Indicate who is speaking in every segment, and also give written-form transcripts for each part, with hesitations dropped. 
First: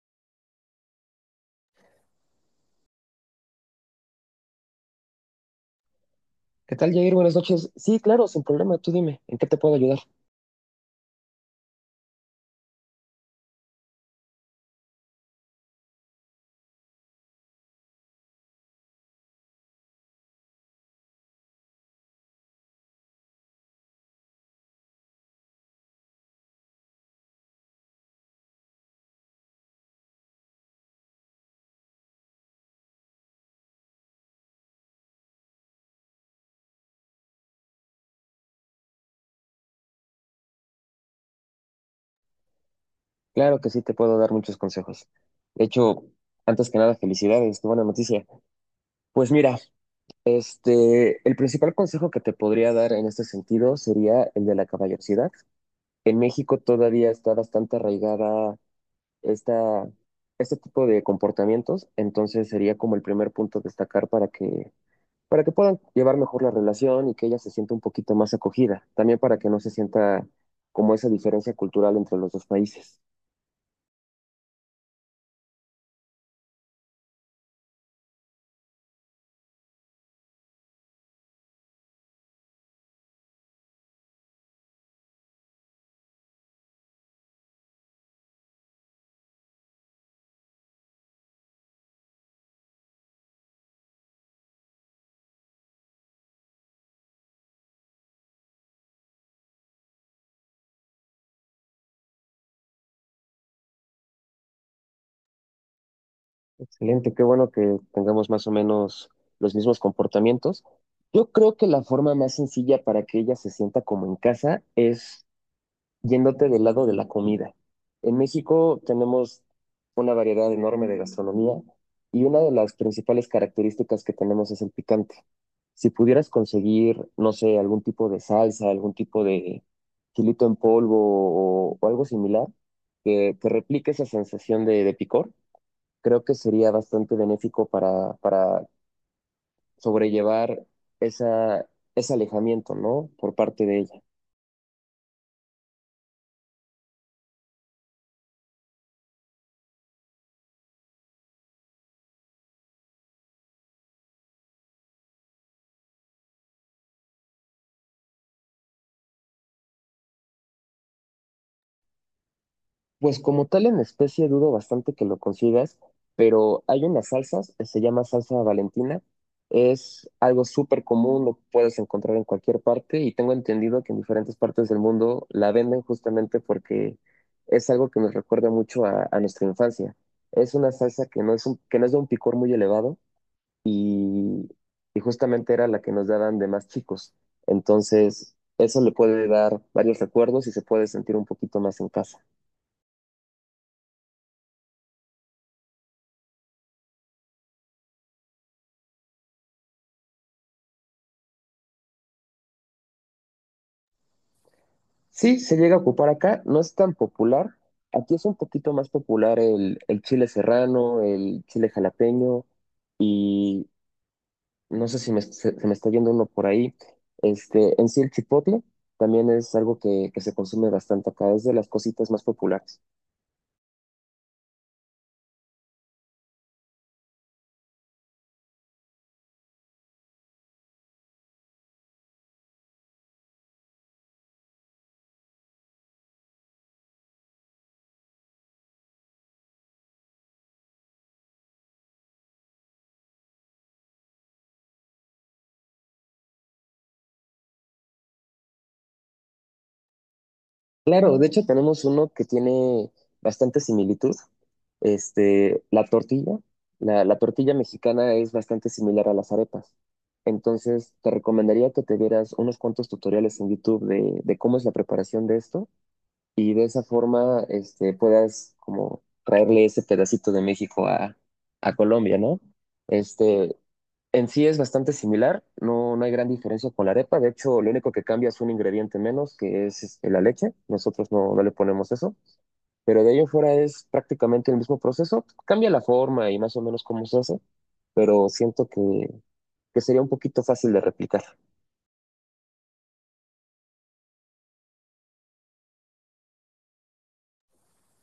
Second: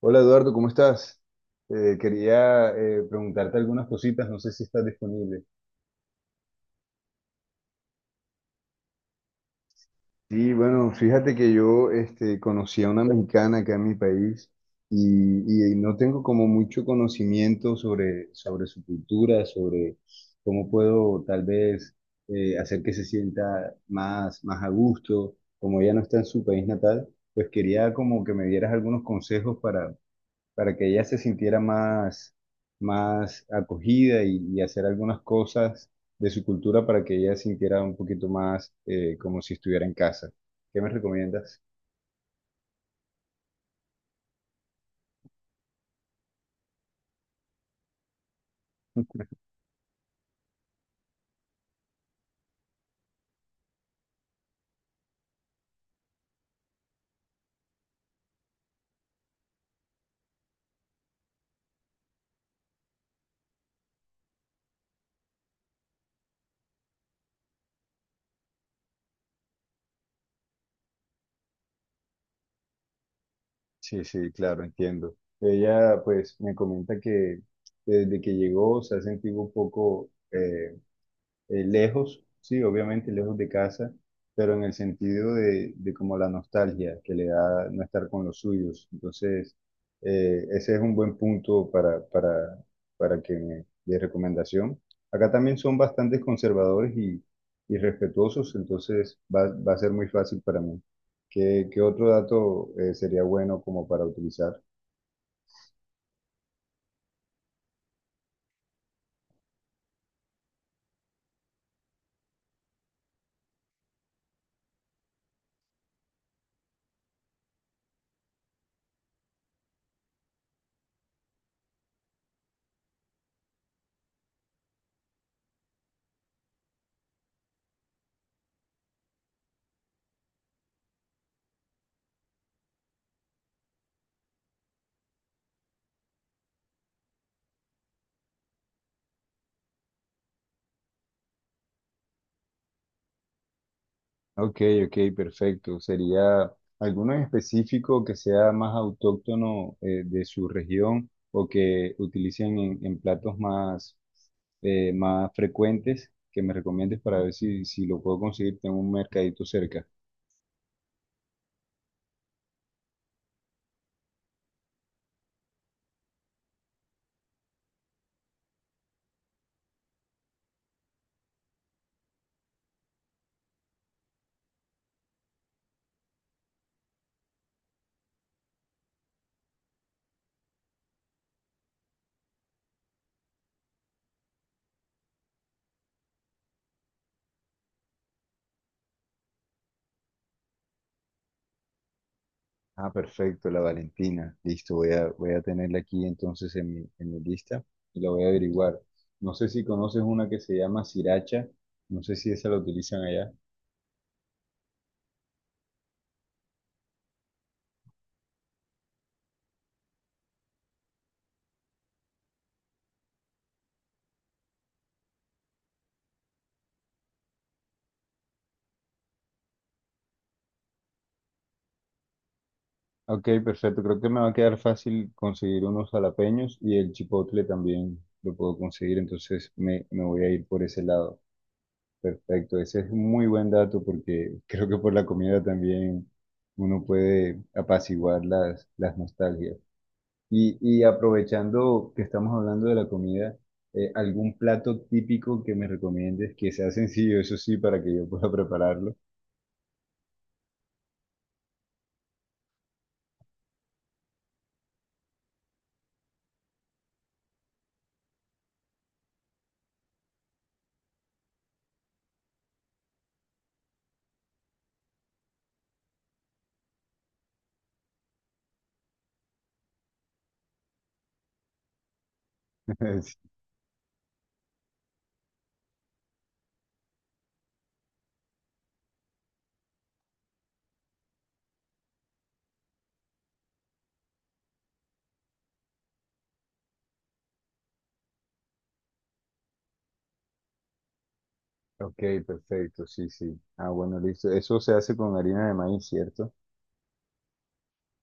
Speaker 1: Hola Eduardo, ¿cómo estás? Quería preguntarte algunas cositas, no sé si estás disponible.
Speaker 2: ¿Qué tal, Jair? Buenas noches. Sí, claro, sin problema. Tú dime, ¿en qué te puedo ayudar?
Speaker 1: Sí, bueno, fíjate que yo conocí a una mexicana acá en mi país y no tengo como mucho conocimiento sobre su cultura, sobre cómo puedo tal vez hacer que se sienta más a gusto. Como ella no está en su país natal, pues quería como que me dieras algunos consejos para que ella se sintiera más acogida y hacer algunas cosas de su cultura para que ella sintiera un poquito más como si estuviera en casa. ¿Qué me recomiendas?
Speaker 2: Claro que sí, te puedo dar muchos consejos. De hecho, antes que nada, felicidades, qué buena noticia. Pues mira, el principal consejo que te podría dar en este sentido sería el de la caballerosidad. En México todavía está bastante arraigada esta, este tipo de comportamientos, entonces sería como el primer punto a destacar para que puedan llevar mejor la relación y que ella se sienta un poquito más acogida, también para que no se sienta como esa diferencia cultural entre los dos países.
Speaker 1: Sí, sí, claro, entiendo. Ella pues me comenta que desde que llegó se ha sentido un poco lejos, sí, obviamente lejos de casa, pero en el sentido de como la nostalgia que le da no estar con los suyos. Entonces, ese es un buen punto para que de recomendación. Acá también son bastante conservadores y respetuosos, entonces va a ser muy fácil para mí. ¿ qué otro dato sería bueno como para utilizar?
Speaker 2: Excelente, qué bueno que tengamos más o menos los mismos comportamientos. Yo creo que la forma más sencilla para que ella se sienta como en casa es yéndote del lado de la comida. En México tenemos una variedad enorme de gastronomía y una de las principales características que tenemos es el picante. Si pudieras conseguir, no sé, algún tipo de salsa, algún tipo de chilito en polvo o algo similar que replique esa sensación de picor, creo que sería bastante benéfico para sobrellevar esa, ese alejamiento, ¿no? Por parte de ella.
Speaker 1: Ok, ok, perfecto. ¿Sería alguno en específico que sea más autóctono de su región o que utilicen en platos más frecuentes que me recomiendes para ver si lo puedo conseguir en un mercadito cerca?
Speaker 2: Pues como tal en especie dudo bastante que lo consigas, pero hay unas salsas, se llama salsa Valentina, es algo súper común, lo puedes encontrar en cualquier parte y tengo entendido que en diferentes partes del mundo la venden justamente porque es algo que nos recuerda mucho a nuestra infancia. Es una salsa que que no es de un picor muy elevado y, y justamente era la que nos daban de más chicos. Entonces, eso le puede dar varios recuerdos y se puede sentir un poquito más en casa.
Speaker 1: Ah, perfecto, la Valentina. Listo, voy a tenerla aquí entonces en en mi lista y la voy a averiguar. No sé si conoces una que se llama sriracha, no sé si esa la utilizan allá.
Speaker 2: Sí, se llega a ocupar acá, no es tan popular. Aquí es un poquito más popular el chile serrano, el chile jalapeño y no sé si se me está yendo uno por ahí. Este, en sí el chipotle también es algo que se consume bastante acá, es de las cositas más populares.
Speaker 1: Ok, perfecto. Creo que me va a quedar fácil conseguir unos jalapeños y el chipotle también lo puedo conseguir, entonces me voy a ir por ese lado. Perfecto, ese es un muy buen dato porque creo que por la comida también uno puede apaciguar las nostalgias. Y aprovechando que estamos hablando de la comida, ¿algún plato típico que me recomiendes que sea sencillo, eso sí, para que yo pueda prepararlo?
Speaker 2: Claro, de hecho tenemos uno que tiene bastante similitud. Este, la tortilla, la tortilla mexicana es bastante similar a las arepas. Entonces, te recomendaría que te vieras unos cuantos tutoriales en YouTube de cómo es la preparación de esto y de esa forma este, puedas como traerle ese pedacito de México a Colombia, ¿no? Este, en sí es bastante similar, no, no hay gran diferencia con la arepa, de hecho lo único que cambia es un ingrediente menos, que es este, la leche, nosotros no, no le ponemos eso, pero de ello en fuera es prácticamente el mismo proceso, cambia la forma y más o menos cómo se hace, pero siento que sería un poquito fácil de replicar.
Speaker 1: Ok, perfecto, sí, sí. Ah, bueno, listo. Eso se hace con harina de maíz, ¿cierto?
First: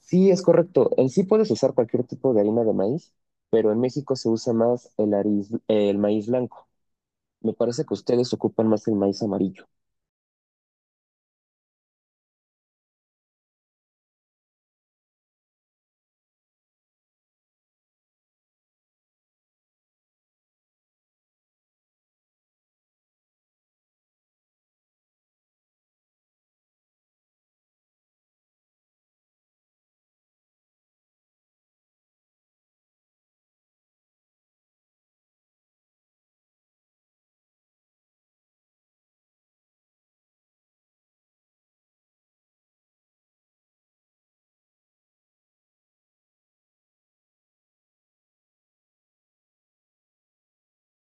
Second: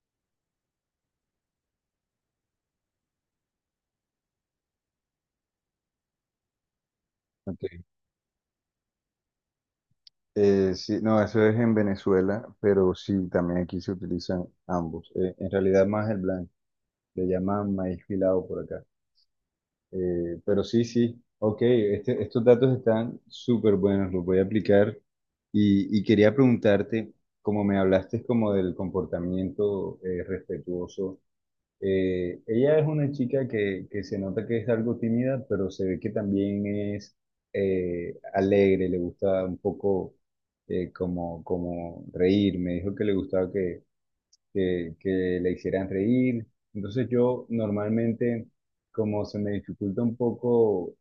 Speaker 2: Sí, es correcto. En sí puedes usar cualquier tipo de harina de maíz, pero en México se usa más el maíz blanco. Me
Speaker 1: Ok.
Speaker 2: parece que ustedes ocupan más el maíz amarillo.
Speaker 1: Sí, no, eso es en Venezuela, pero sí, también aquí se utilizan ambos. En realidad más el blanco, le llaman maíz pilado por acá. Pero sí, sí, ok, estos datos están súper buenos, los voy a aplicar. Y quería preguntarte, como me hablaste como del comportamiento respetuoso. Ella es una chica que se nota que es algo tímida, pero se ve que también es alegre, le gusta un poco como reír. Me dijo que le gustaba que le hicieran reír. Entonces yo normalmente, como se me dificulta un poco,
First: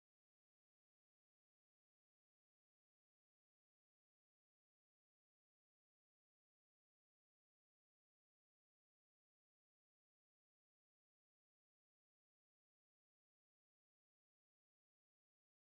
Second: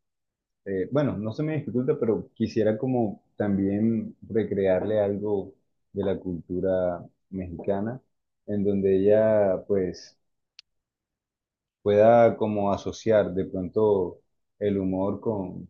Speaker 1: bueno, no se me dificulta, pero quisiera como también recrearle algo de la cultura mexicana, en donde ella pues pueda como asociar de pronto el humor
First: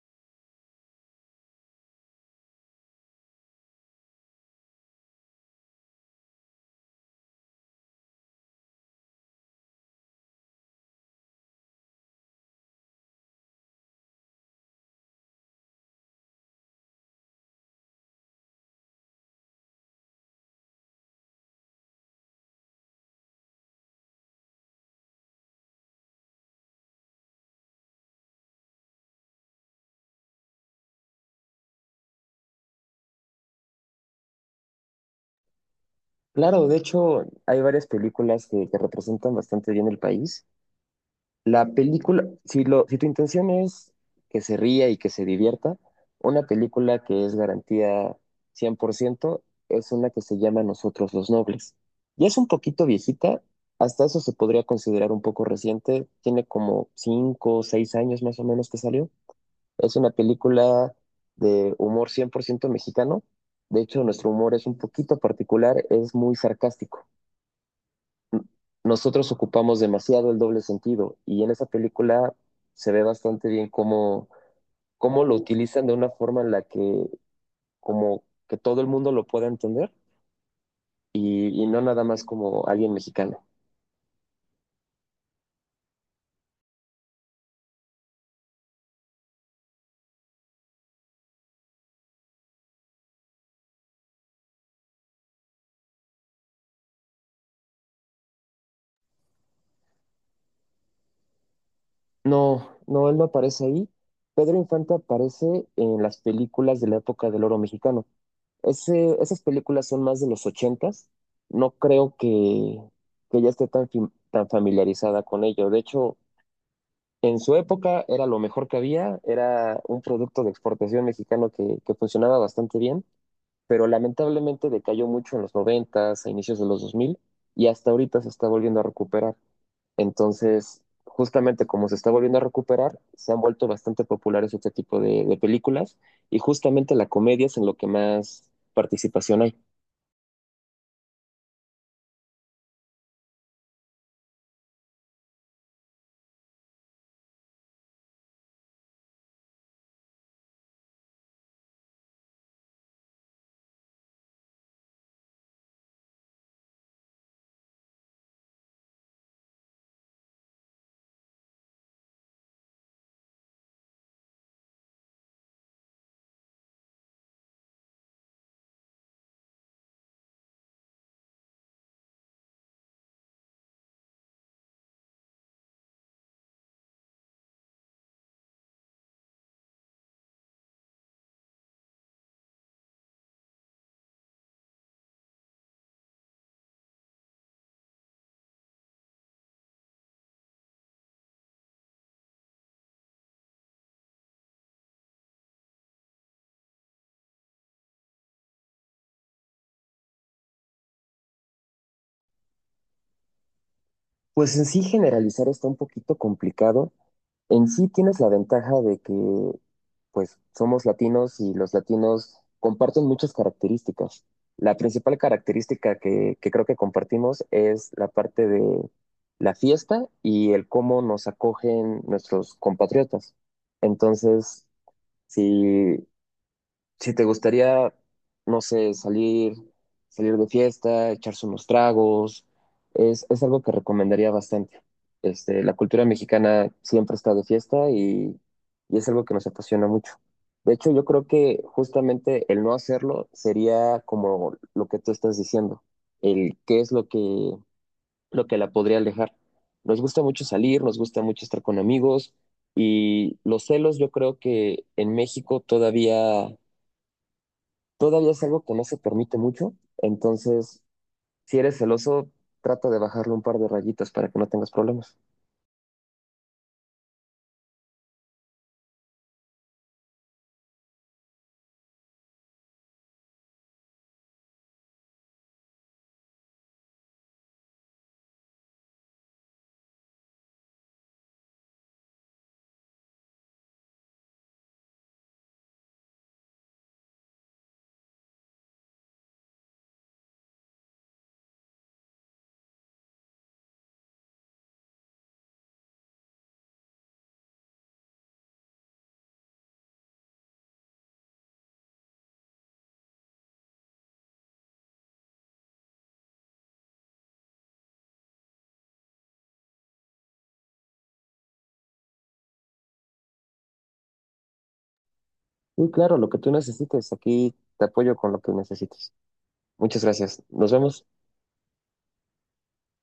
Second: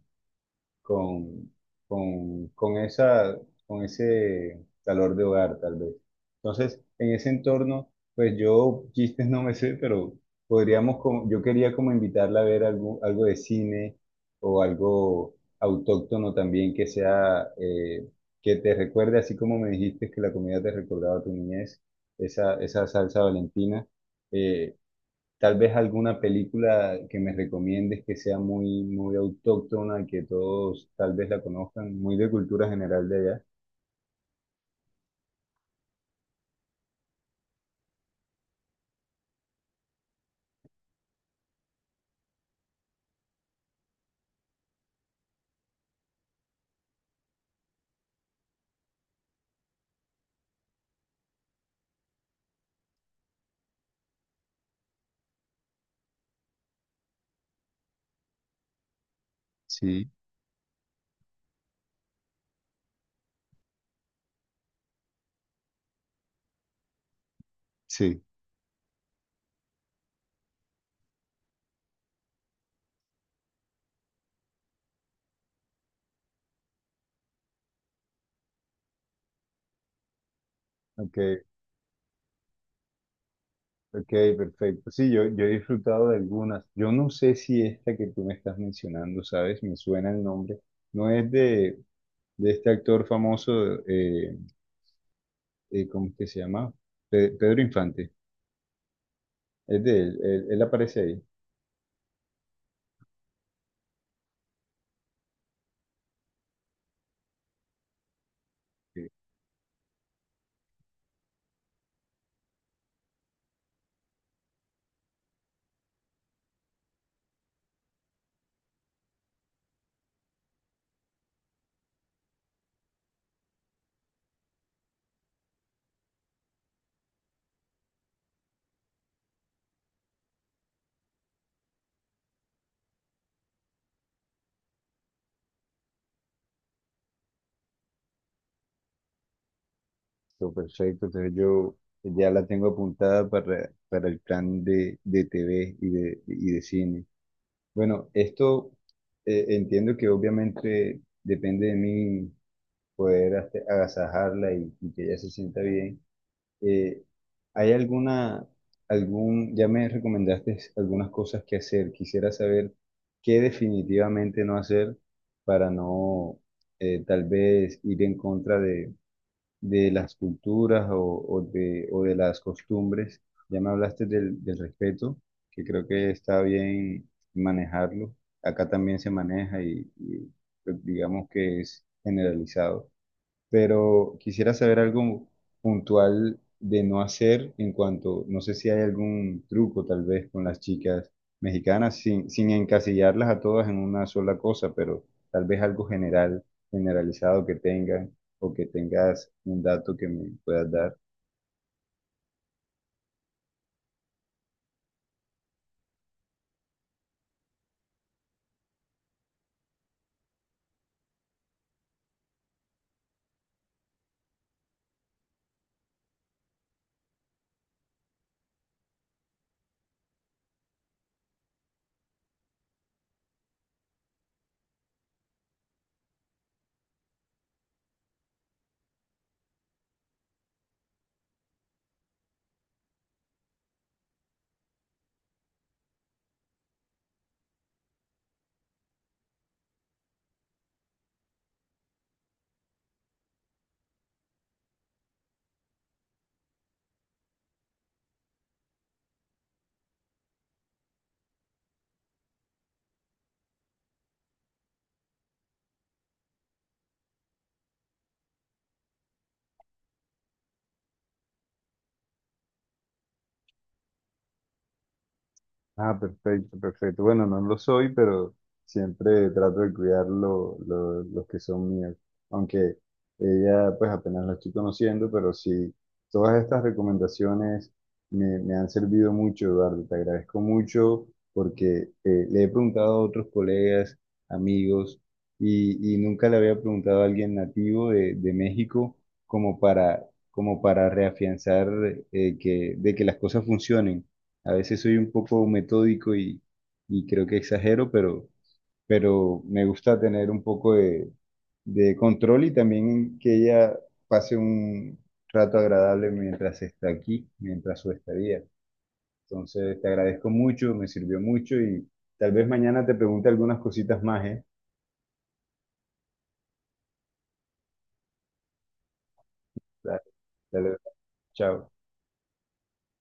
Speaker 1: con, con esa, con ese calor de hogar, tal vez. Entonces, en ese entorno, pues yo chistes no me sé, pero podríamos, como, yo quería como invitarla a ver algo, algo de cine o algo autóctono también que sea, que te recuerde, así como me dijiste que la comida te recordaba tu niñez, esa salsa valentina. eh, Tal vez alguna película que me recomiendes que sea muy autóctona, que todos tal vez la conozcan, muy de cultura general de allá.
Speaker 2: Claro, de hecho, hay varias películas que representan bastante bien el país. La película, si, lo, si tu intención es que se ría y que se divierta, una película que es garantía 100% es una que se llama Nosotros los Nobles. Ya es un poquito viejita, hasta eso se podría considerar un poco reciente, tiene como 5 o 6 años más o menos que salió. Es una
Speaker 1: Sí,
Speaker 2: película de humor 100% mexicano, de hecho nuestro humor es un poquito particular, es muy sarcástico,
Speaker 1: sí.
Speaker 2: nosotros ocupamos demasiado el doble sentido y en esa película se ve bastante bien cómo, cómo lo utilizan de una forma en la que como que todo el mundo lo pueda entender
Speaker 1: Ok,
Speaker 2: y no nada más como alguien mexicano.
Speaker 1: ok, perfecto. Sí, yo he disfrutado de algunas. Yo no sé si esta que tú me estás mencionando, ¿sabes? Me suena el nombre. No es de este actor famoso, eh, ¿cómo es que se llama? Pedro Infante. Es de él, él aparece ahí.
Speaker 2: No, no, él no aparece ahí. Pedro Infante aparece en las películas de la época del oro mexicano. Esas películas son más de los ochentas. No creo que ya esté tan, tan familiarizada con ello. De hecho, en su época era lo mejor que había, era un producto de exportación mexicano que funcionaba bastante bien, pero lamentablemente decayó mucho en los noventas, a inicios de los 2000 y hasta ahorita se está volviendo a recuperar. Entonces, justamente como se está volviendo a recuperar, se han vuelto bastante populares este tipo de películas y justamente la comedia es en lo que más participación hay.
Speaker 1: Listo, perfecto. Entonces yo ya la tengo apuntada para el plan de TV y de cine. Bueno, esto entiendo que obviamente depende de mí poder agasajarla y que ella se sienta bien. Eh, ¿Hay alguna, algún, ya me recomendaste algunas cosas que hacer? Quisiera saber qué definitivamente no hacer para no tal vez ir en contra de las culturas o de las costumbres. Ya me hablaste del respeto, que creo que está bien manejarlo. Acá también se maneja pues, digamos que es generalizado, pero quisiera saber algo puntual de no hacer en cuanto, no sé si hay algún truco tal vez con las chicas mexicanas, sin encasillarlas a todas en una sola cosa, pero tal vez algo general, generalizado que tengan o que tengas un dato que me puedas dar.
Speaker 2: Pues en sí generalizar está un poquito complicado. En sí tienes la ventaja de que, pues, somos latinos y los latinos comparten muchas características. La principal característica que creo que compartimos es la parte de la fiesta y el cómo nos acogen nuestros compatriotas. Entonces, si si te gustaría, no sé, salir de fiesta, echarse unos tragos, es algo que recomendaría bastante. Este, la cultura mexicana siempre está de fiesta y es algo que nos apasiona mucho. De hecho, yo creo que justamente el no hacerlo sería como lo que tú estás diciendo, el qué es lo lo que la podría alejar. Nos gusta mucho salir, nos gusta mucho estar con amigos y los celos yo creo que en México todavía es algo que no se permite mucho, entonces si eres celoso, trata de bajarle un par de rayitas para que no tengas problemas.
Speaker 1: Ah, perfecto, perfecto. Bueno, no lo soy, pero siempre trato de cuidar los que son míos. Aunque ella, pues apenas la estoy conociendo, pero sí, todas estas recomendaciones me han servido mucho, Eduardo. Te agradezco mucho porque le he preguntado a otros colegas, amigos, y nunca le había preguntado a alguien nativo de México como para, como para reafianzar de que las cosas funcionen. A veces soy un poco metódico y creo que exagero, pero me gusta tener un poco de control y también que ella pase un rato agradable mientras está aquí, mientras su estadía. Entonces, te agradezco mucho, me sirvió mucho y tal vez mañana te pregunte algunas cositas más, ¿eh?
Speaker 2: Y claro, lo que tú necesites, aquí te apoyo con lo que necesites. Muchas
Speaker 1: Dale,
Speaker 2: gracias. Nos
Speaker 1: dale,
Speaker 2: vemos.
Speaker 1: chao.